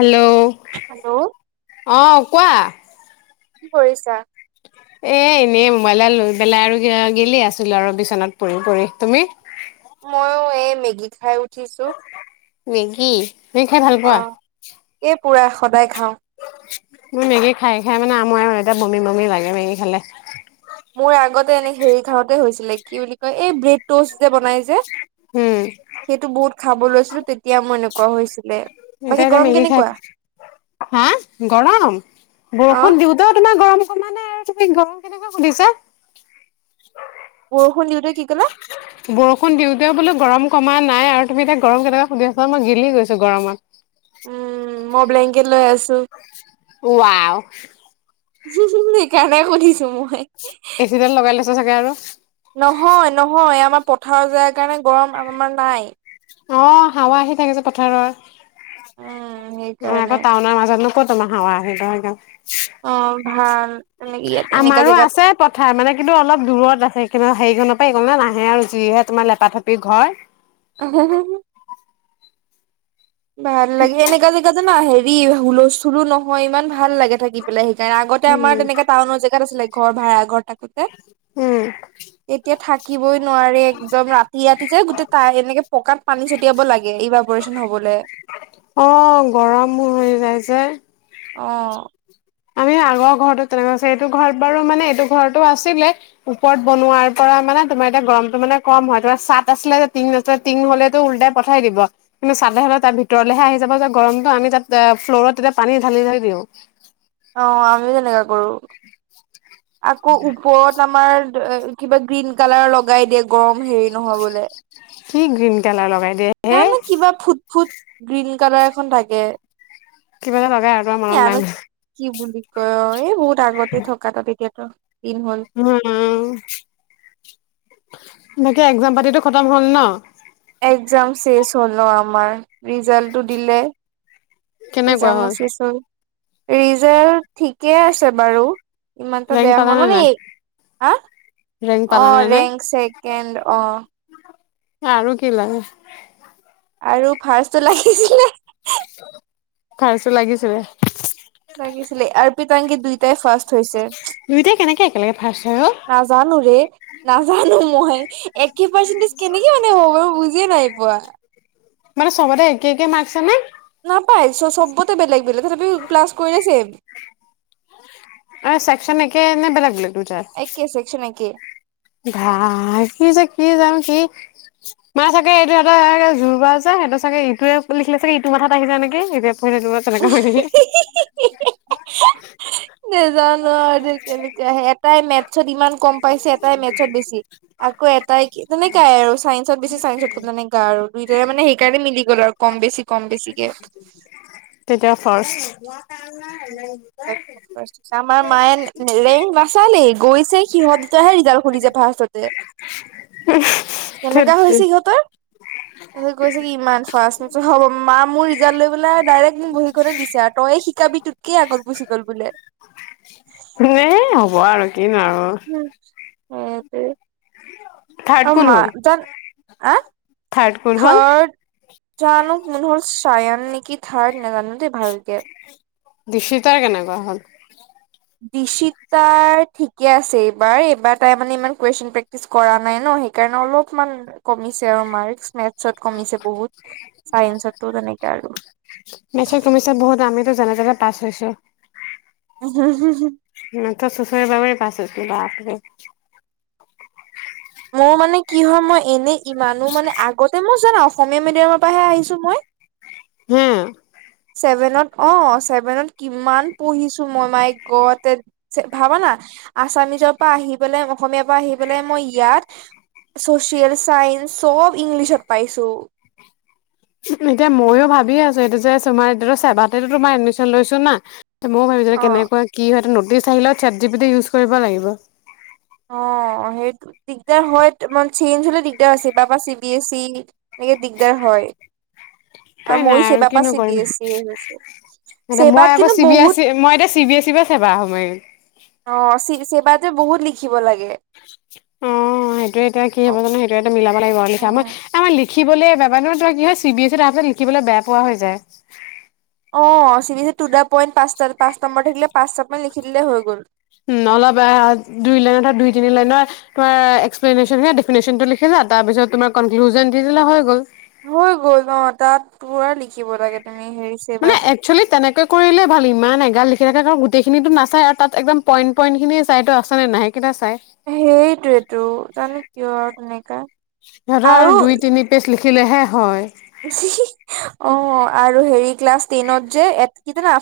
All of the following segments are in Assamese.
হেল্ল', হেল্ল' অ' কোৱা। কি কৰিছা? এ এনেই মোবাইল লৈ পেলাই আৰু গেলি আছিলো আৰু বিচনাত পৰি পৰি। তুমি? মইয়ো এই মেগী খাই উঠিছো। মেগী। মেগী খাই ভাল পোৱা? অ'। এই পুৰা সদায় খাওঁ। মেগী খাই খাই মানে আমুৱাই এতিয়া বমি বমি লাগে মেগী খালে। মোৰ আগতে এনে হেৰি খাওঁতে হৈছিলে কি বুলি কয় এই ব্ৰেড টষ্ট যে বনাই যে উম সেইটো বহুত খাব লৈছিলো তেতিয়া মই এনেক [unintelligible] এতিয়া এতিয়া মেগী খাই, হা গৰম, অ', বৰষুণ দিওঁতেই তোমাৰ গৰম মানে তুমি গৰম কেনেকুৱা সুধিছা [unintelligible] ক'লা? বৰষুণ দিওঁতে বোলে গৰম কমা নাই আৰু তুমি এতিয়া গৰম কেনেকে সুধিছা মই গেলি গৈছো গৰমত। উম, মই ব্লেনকেট লৈ আছো। উৱাও। সেইকাৰণেই সুধিছো মই। ন থাকে আৰু নহয় নহয় আমাৰ পথাৰৰ যায় কাৰণে গৰম [unintelligible] নাই। অ' হাৱা আহি থাকে যে পথাৰৰ। উম, অ' আকৌ সেইকাৰণে টাওনাৰ মাজত ন ক'ত তোমাৰ হাৱা আহিব [unintelligible] অ', ভাল তেনেকে ইয়াত এনেকা আমাৰো জেগাত আছে পথাৰ মানে কিন্তু অলপ দূৰত আছে কিন্তু হেৰি [unintelligible] নাহে আৰু যিহে তোমাৰ লেপা থেপি ঘৰ। [unintelligible] ভাল লাগে এনেকা জেগাতে না। হেৰি হুলস্থুল নহয় ইমান ভা। ভাল লাগে থাকি পেলে সেইকাৰণে আগতে আমাৰ উম, তেনেকা টাউনৰ জেগাত আছিলে। ঘৰ ভাড়া ঘৰ। [unintelligible] উম, এতিয়া থাকিবই নোৱাৰি একদম ৰাতি ৰাতি যে গোটেই তাই এনেকে পকাত পানী ছটিয়াব লাগে ইভাইপৰেচন হ'বলে। অ' গৰমো হৈ যায় যে। অ'। আমি আগৰ ঘৰত তেনেকুৱা আছি এইটো ঘৰত বাৰু মানে এইটো ঘৰতটো আছিলে ওপৰত বনোৱাৰ পৰা মানে তোমাৰ এতিয়া গৰমটো মানে কম হয় তোমাৰ চাট আছিলে যে টিং নাছিলে টিং হ'লেতটো উল্টাই পঠাই দিব, কিন্তু চাটে হ'লে তাৰ ভিতৰলেহে আহি যাব যে গৰমটো আমি তাত ফ্ল'ৰত পানী ঢালি ঢালি থৈ দিওঁ। অহ আমিও তেনেকুৱা কৰোঁ। আকৌ ওপৰত আমাৰ। কিবা গ্ৰীণ কালাৰ লগাই দিয়ে গৰম হেৰি নহ'বলে। কি গ্ৰীণ কালাৰ লগাই দিয়ে হে। জানো কিবা ফুট ফুট গ্ৰীণ কালাৰ এখন থাকে। কিবা এটা লগাই আৰু মনত নাই মানে। অহ এই বহুত। আগতে থকা তাতে। এতিয়াটো। উম। এনেকে একজাম পাতিটো খতম হ'ল নহ। একজাম চেচ হল ন আমাৰ ৰিজাল্টটো দিলে। এ এক্সামও শেষ হল। ৰিজাল্ট ঠিকেই আছে বাৰু। ইমানতো ৰেংক বেয়া পালা হোৱা নে মানে নাই? হা ৰেংক পালা নে অহ নাই? ৰেংক ছেকেণ্ড অহ। আৰু কি লাগে। আৰু ফাৰ্ষ্টটো লাগিছিলে। ফাষ্টটো লাগিছিলে। লাগিছিলে আৰু পিত। তাংকিত দুইটাই ফাৰ্ষ্ট। থৈছে দুইটাই কেনেকে একেলগে ফাৰ্ষ্ট হয় অ'? নাজানোঁ ৰে নাজানোঁ মই একে পাৰ্চেন্টেজ কেনেকে মানে হ'ব বাৰু বুজিয়ে নাই পোৱা। মানে চবতে একে একে মাৰ্ক্স আনে। নাপায় চ চবতে বেলেগ বেলেগ তথাপিও প্লাছ কৰিলে চেম। অহ চেকচন একে নে বেলেগ বেলেগ। দুইটাৰ? একে চেকচন একে। ভাই কি যে কি জাম কি মাৰ চাগে এইটো সিহঁতে যুৰ্বা যে সিহঁতৰ চাগে ইটোয়ে লিখিলে চাগে ইটো মাথাত আহি যায় নেকি এতিয়া। কৌ থাকিবা চেনেকা হয় নেকি। [inaudible] নজানো আৰু দে কেনেকে আহে এটাই মেথছত ইমান কম পাইছে এটাই মেথছ। মেথছত বেছি আকৌ এটাই তেনেকাই আৰু চাইন্সত বেছি চাইন্সত তেনেকা আৰু দুইট মানে সেইকাৰণে মিলি গল আৰু কম বেছি কম বেছিকে। তেতিয়া ফাৰ্ষ্ট। আমাৰ মায়ে ৰেংক নাচালেই গৈছে সিহঁত দুটা হে ৰিজাল্ট। আৰু সুলি জাতা আচলতে ধেত কেনেকা হৈছে তেৰি। সিহঁতৰ তাৰপিছত কৈছে কি ইমান সচ হ'ব মা মোৰ ৰিজাল্ট লৈ পেলাই ডাইৰেক্ট মোক বহিখনেই দিছে আৰু তইয়ে শিকাবি তোতকে আগত গোছি। গল বোলে। [inaudible] কিন আৰু অ এতে থাৰ্ড আৰু কোন মা হ'ল থাৰ্ড কোন হ'ল থাৰ্ড জানো চায়ান নেকি থাৰ্ড নাজানো দেই ভালকে। দিশিতাৰ কেনেকুৱা হ'ল। দিশিতাৰ ঠিকে আছে এইবাৰ এইবাৰ তাই মানে ইমান কুৱেশন প্ৰেক্টিচ কৰা নাই ন সেইকাৰণে অলপমান কমিছে আৰু ত কমিছে বহুত ছাইন্সত টো তেনেকে আৰু জাননে তেনে পাছ হৈছোঁ। মইটো শুছুৰী বাগৰী পাছ হৈছোঁ। বাপৰে মোৰ মানে কি হয় মই এনেই কিমানো মানে আগতে মই জান অসমীয়া মিডিয়ামৰ পৰাহে আহিছো মই হম! ছেভেনত অ ছেভেনত কিমান পঢ়িছো মই মাই গত ভাবানা আছামিজৰ পৰা আহি পেলাই অসমীয়াৰ পৰা আহি পেলাই মই ইয়াত ছচিয়েল চাইন্স চব ইংলিছত পাইছো। এতিয়া ময়ো ভাবি আছো, এইটো যে তোমাৰ ছেভাতেটো তোমাৰ এডমিছন লৈছো না ময়ো ভাবিছিলো অ কেনেকুৱা কি হয় নতুন। [unintelligible] ইউজ কৰিব লাগিব অ সেই দিগদাৰ হয় চেঞ্জ হলে দিগদাৰ হৈছো চি বি এছ ই এনেকে দিগদাৰ হয় উপায় মইয়ো নাই আৰু, চেবা পা কিনো চি বি কৰিম এছ ই হৈছো এ চেবাত মই আকৌ কিন্তু চি বি বহুত এছ মই এতিয়া চি বি এছিৰ পৰা ছেবা সোমাই অ ছেবা জে বহুত লিখিব লাগে। অ সেইটোয়ে এতিয়া কি অ হ'ব জানো সেইটোয়ে এটা মিলাব। উম আমাৰ লিখিব বেয়া নয় কি হয় চি বি এছি তাৰ পিছত লিখিবলৈ বেয়া পোৱা হৈ যায়। অ পইন্ট পাঁচটা পাঁচ নম্বৰ থাকিলে পাঁচটা পইন্ট লিখি দিলে হৈ গ'ল। নলবা দুই লাইনৰ দুই তিনি লাইনৰ এক্সপ্লেশন ডিফিনেছনটো লিখি যা তাৰ পিছত তোমাৰ দি দিলে গল। হৈ গ'ল অঁ তাত পুৰা লিখিব লাগে তাত মানে একচুৱেলি তেনেকৈ কৰিলে ভাল ইমান এগাল লিখি থাকে কাৰণ গোটেইখিনি নাচায় আৰু তাত একদম পইন্ট পইণ্ট খিনিয়ে চাইতো ত অবচনে নাহে সেইটোয়েটো জানো কিয় আৰু তেনে কা সিহঁতৰ আৰু দুই তিনি পেছ লিখ লিখিলেহে হয় অঁ আৰু হেৰি ক্লাছ টেনত যে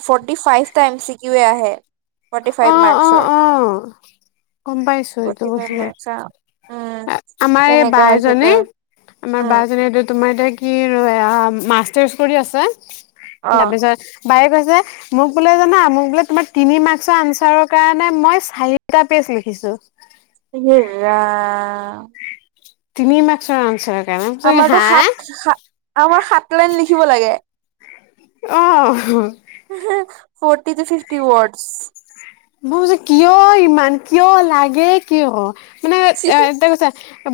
ফৰ্টি ফাইফ টা এমছি কিওএ আহে ফৰ্টি ফাইভ অঁ অঁ মাৰ্কচৰ অঁ গম পাইছো এইটো ফৰ্টি ফাইভ দিয়ে মাৰ্কচ অ উম আমাৰ এই বা তেনেকা হয় এজনী সিহঁতৰ আমাৰ উম বাজনী এইটো তোমাৰ তাইক কিৰ আঁ উম মাষ্টাৰছ কৰি আছে অ তাৰপিছত বায়ে কৈছে মোক বোলে জানা মোক বোলে তোমাৰ তিনি মাক মাৰ্কচৰ আনছাৰৰ কাৰণে মই চাৰিটা পেজ লিখিছো এ ৰাম তিনি মাক্সৰ আনছাৰ আমাৰতো সাত আমাৰ সাত লাইন লিখিব লাগে অঁ ফৰ্টি ফিফটি ওৱৰ্ডছ বুজিছোঁ কিয় ইমান কিয় লাগে কিয় মানে এটা কৈছে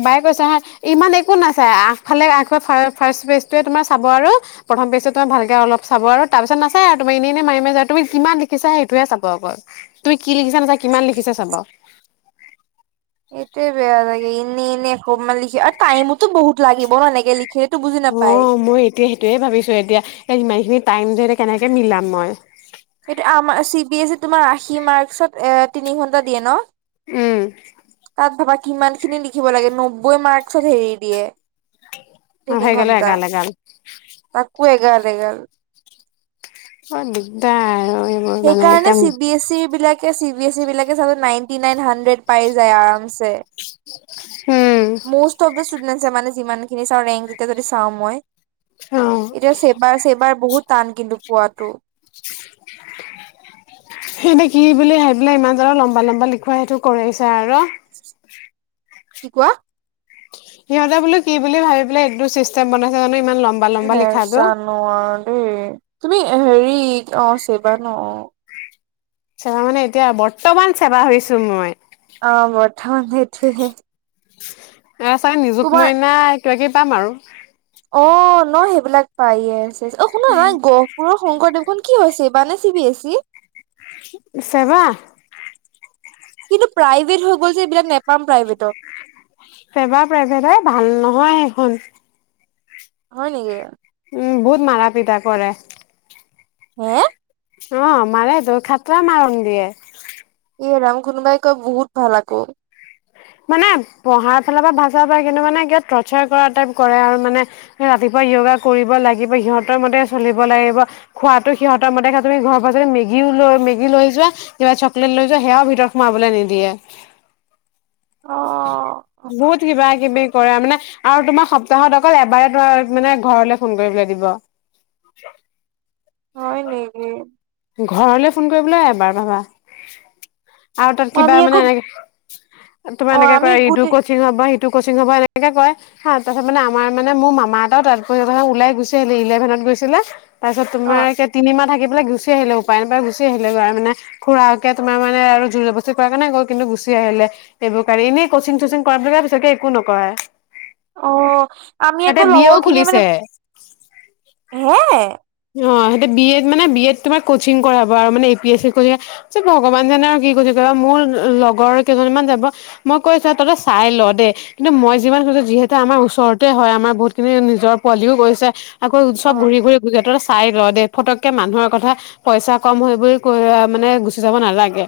বাই কৈছা হা ইমান একো নাচাই আগফালে আগ ফাৰ্ষ্টেজটোৱে তোমাৰ চাব আৰু প্ৰথম পেজটো তোমাৰ ভালকে অলপ চাব আৰু তাৰপিছত নাচায় আৰু তুমাৰ এনেই এনেই মাৰি মাৰি যা আৰু তুমি কিমান লিখিছা সেইটোহে চাব অকল তুমি কি লিখিছা নেচায় কিমান লিখিছা চাব এইটোৱেই বেয়া লাগে ইনেই এনেই এসোপামান লিখি আৰু টাইম টাইমো বহুত লাগিব ন এনেকে লিখিলে সেইটো বুজি নাপায় যিমানখিনি টাইম ধৰি কেনেকে মিলাম মই সেইটো আমাৰ চি বি এছ ই তোমাৰ আশী মাৰ্কত এ তিনি ঘন্টা দিয়ে ন উম তাত ভাবা কিমান খিনি লিখিব লাগে নব্বৈ মাৰ্কচত হেৰি দিয়ে মই তিনি হৈ গ'লো ঘণ্টা এগাল এগাল তাকো এগাল [unintelligible] অঁ দিগদাৰ আৰু এইবোৰ সেই মানে কাৰণে এতিয়া চি বি এছ ই বিলাকে বি এ চি বিলাকে চাবাচোন নাইনটি নাইন পাই যায় আৰামচে উম, মষ্ট অফ দা ষ্টুডেণ্টে মানে যিমান খিনি চাওঁ ৰেংক যেতিয়া যদি চাওঁ মই অ', এতিয়া চেবাৰ চেবাৰ বহুত টান কিন্তু পোৱাটো [unintelligible] ৰ কি কোৱা? সিহঁতে বোলো কি বুলি ভাবি পেলাই এইটো চিষ্টেম বনাইছে জানিব নেজানোৱাও দেই, তুমি হেৰি অ চেৱা ন অ চেৱা মানে এতিয়া বৰ্তমান চেবা হৈছো মই। হে হে [inaudible] এ চাগে নিজুত মইনাই কিবা কিবি পাম আৰু। অ ন সেইবিলাক পায় ইয়েচ। অ শু নাই গহপুৰৰ শংকৰদেৱখন কি হৈছে ছেবা নে চি বি এছি? চেৱা। কিন্তু প্ৰাইভেট হৈ গ'ল যে এইবিলাক নেপাম প্ৰাইভেটত ফেবা প্ৰেভেদ ভাল নহয় সেখন। হয় নেকি? উ বহুত মাৰা পিতা কৰে। [unintelligible] অ মাৰে তোৰ খাতৰা মাৰণ দিয়ে এ ৰামঘুনুমাই [unintelligible] কয় বহুত ভাল আকৌ, মানে পঢ়াৰ ফালৰ পৰা ভাচা [unintelligible] পৰা কিন্ত [unintelligible] মানে কিব ৰ্চাৰ [unintelligible] কৰা টাইপ কৰে আৰু মানে ৰাতিপুৱা যয়োগা [unintelligible] কৰিব লাগিব সিহঁতৰ মতে চলিব লাগিব খোৱাাতটো সিহঁতৰ মতে খা তুমি ঘৰৰ পৰা যদি মেগিও লৈ মেগী লৈ যোৱা কিবা চকলেট লৈ যোৱা সেয়াও ভিতৰত সোমাবলৈ নিদিয়ে অ বহত কিবা কিবি কৰেম [unintelligible] নে আৰু তোমাৰ সপ্তাহত অকল এবাৰে তোমাৰ মানে ঘৰলে ফোন কৰিবলৈ দিব। হয় নেকি? ঘৰলে ফোন কৰিবলৈ এবাৰ পাবা। [unintelligible] আৰু তাত কিবা আমি মানে আকৌ এনে তোমাৰ অ এনেকে ক আমি ইটো গোটেই কচিং হব কচিং হ'ব এনেকে কয় হ ত [unintelligible] পিছত মে আমাৰ মানে মোৰ মামা এটাও তাৰ পিছত উলাই গুছে [unintelligible] আহিলি ইলেভেনত গৈছিলে তাৰ অ পিছতোমাৰ এে [unintelligible] তিনিমাহ থাকিব গ [unintelligible] গুচি আহিলে উপায় ন উপায় গুচি আহিলে গ মানে খুৰাকে তোমাৰ মান আৰু জুৰ জবস্তি কৰা কাৰণে গল কিন্তু গুচি আহিলে এইবোৰ কাৰণে এনেই কচিং চচিং কৰাল পিতকে [unintelligible] একো নকৰে অ আমি এতিয়া আকৌ বিয়েও লগৰ খিনিয়ে মানে খুলিছে হে অ সেইটো বি এড মানে বি এড তোমাৰ কচিং কৰাব আৰু মানে এ পি এছি ক যে ভগৱান জাননে আৰু কি কৰিৈছে [unintelligible] মোৰ লগৰ কেইজনমান যাব মই কৈছ ততে চাই ল দে কিন্তু মই যিমান কৈছো যিহেতু আমাৰ ওচৰতে হয় আমাৰ বহুত খিনি নিজৰ পোৱালিও গৈছে আকৌ অ উৎব [unintelligible] ঘূৰি ঘূৰি গুজৰাটত চাই ল দে ফটককে মানুহৰ কথা পইচা কম হৈ বুলি কৈ মানে গুচি যাব নালাগে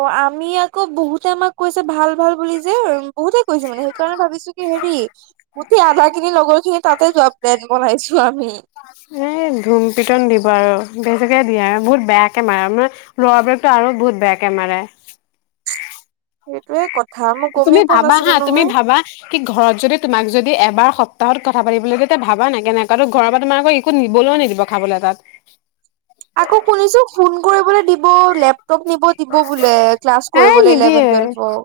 অ আমি আকৌ বহুতে আমাক কৈছে ভাল ভাল বুলি যে বহুতে কৈছে মানে সেইকাৰণে ভাবিছো কি হেৰি গোটেই আধা ন [unintelligible] লগৰখিনি তাতে যোৱা প্লেট বনাইছো আমি এই ধুম পিটন দিব আৰু বেছিকে [unintelligible] দিয়ো বহুত বেয়াকে মাৰে মানে ল'ৰাবিলাকতো আৰু বহুত বেয়াকে মাৰে, সেইটোয়ে [unintelligible] কথা মই তুমি গমেই পোৱা ভাবা নাছিলো হা তুমি নহয় ভাবা কি ঘৰত যদি তোমাক যদি এবাৰ, তাহত [unintelligible] কথা পাতিলৈ যেতিয়া ভাবা নাই কেনেকুৱ [unintelligible] তো ঘৰৰ পৰা তোমাৰ আকৌ একো নিবলৈও নিদিব খাবলৈ তাত আকৌ শুনিছো ফোন কৰিবলৈ দিব লেপ [unintelligible] এ ইলেভেন নিদিয়ে টুৱেলভৰ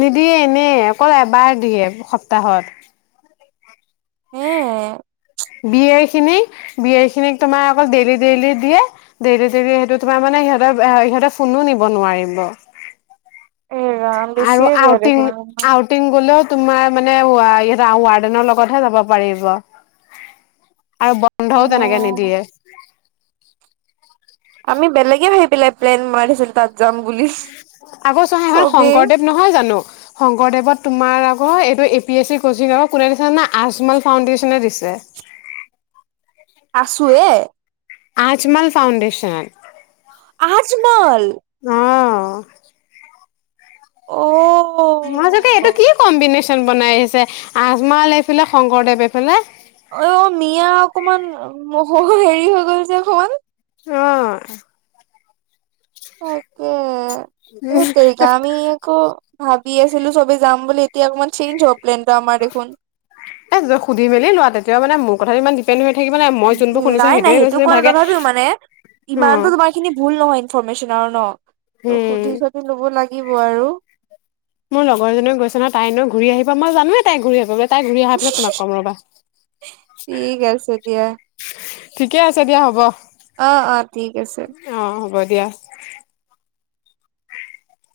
নিদিয়ে এনে অকল এবাৰ [unintelligible] সপ্তাহত উম। বি খিনিক তোমাৰ অকল ডেইলি ডেইলি দিয়ে ডেইলি ডেইলি স [unintelligible] তোমাৰ মানে সহ সহ [unintelligible] ফোনো নিব নোৱাৰম এ ৰাম আৰু বেছিয়ে বেয়া দেখোন আউটিং-আউটিং গলেও তোমাৰ মানে ৱাইড ৱাৰ্ডেনৰ লগতহে যাব পাৰিব। আৰু বন্ধও তেনেকে অ', নিদিয়ে। [inaudible] আমি বেলেগে ভাবি পেলাই প্লেন বনাই দিছিলো তাত যাম বুলি আকৌ চহা এখন চবেই শংকৰদেৱ নহয় জানো? শংকৰদেৱত তোমাৰ আ অ', এইটো A P S C coaching অক, কোনে দিছে জানা? আজমল ফাউডেশ্যনে দিছে। আছো এহে আজমাল ফাওণ্ডেশন আজ মল অ', অ', মাজতে এইটো কি কম্বিনেচন প্লেন বনাই আহিছে, আজমল এইফালে, শংকৰদেৱ এইফালে মহো হেৰি হৈ গ'ল যে অকমান অ', তাকে হেততেৰিকা আমি আকৌ ভাব দি আছিলো চবে যাম বুলি এতিয়া অকমান চেইনজ হ'ব প্লেনটো আমাৰ দেখোন। এই সুধি মেলি লোৱা তেতিয়া মানে মোক কথাটো ইমান দীপেন নাই নাই সেইটো [unintelligible] মানে, অ ইমান টো তোমাৰ এইখিনি ভুল নহয় ইনফৰ্মেচন আৰু ন', ত উম সুধি চুধি ল'ব লাগে কি বি আৰু মোৰ লগৰজনী গৈছে ন তাই এনেও ঘূৰি আহিবা, মই জানোৱে তাই ঘূৰি আহিব। তাই ঘূৰি অহা পিছত তোমাক কম ৰবা ঠিক আছে দিয়া [unintelligible] ঠিকে আছে দিয়া হ'ব। অ', -অ', ঠিক আছে। হ'ব দিয়া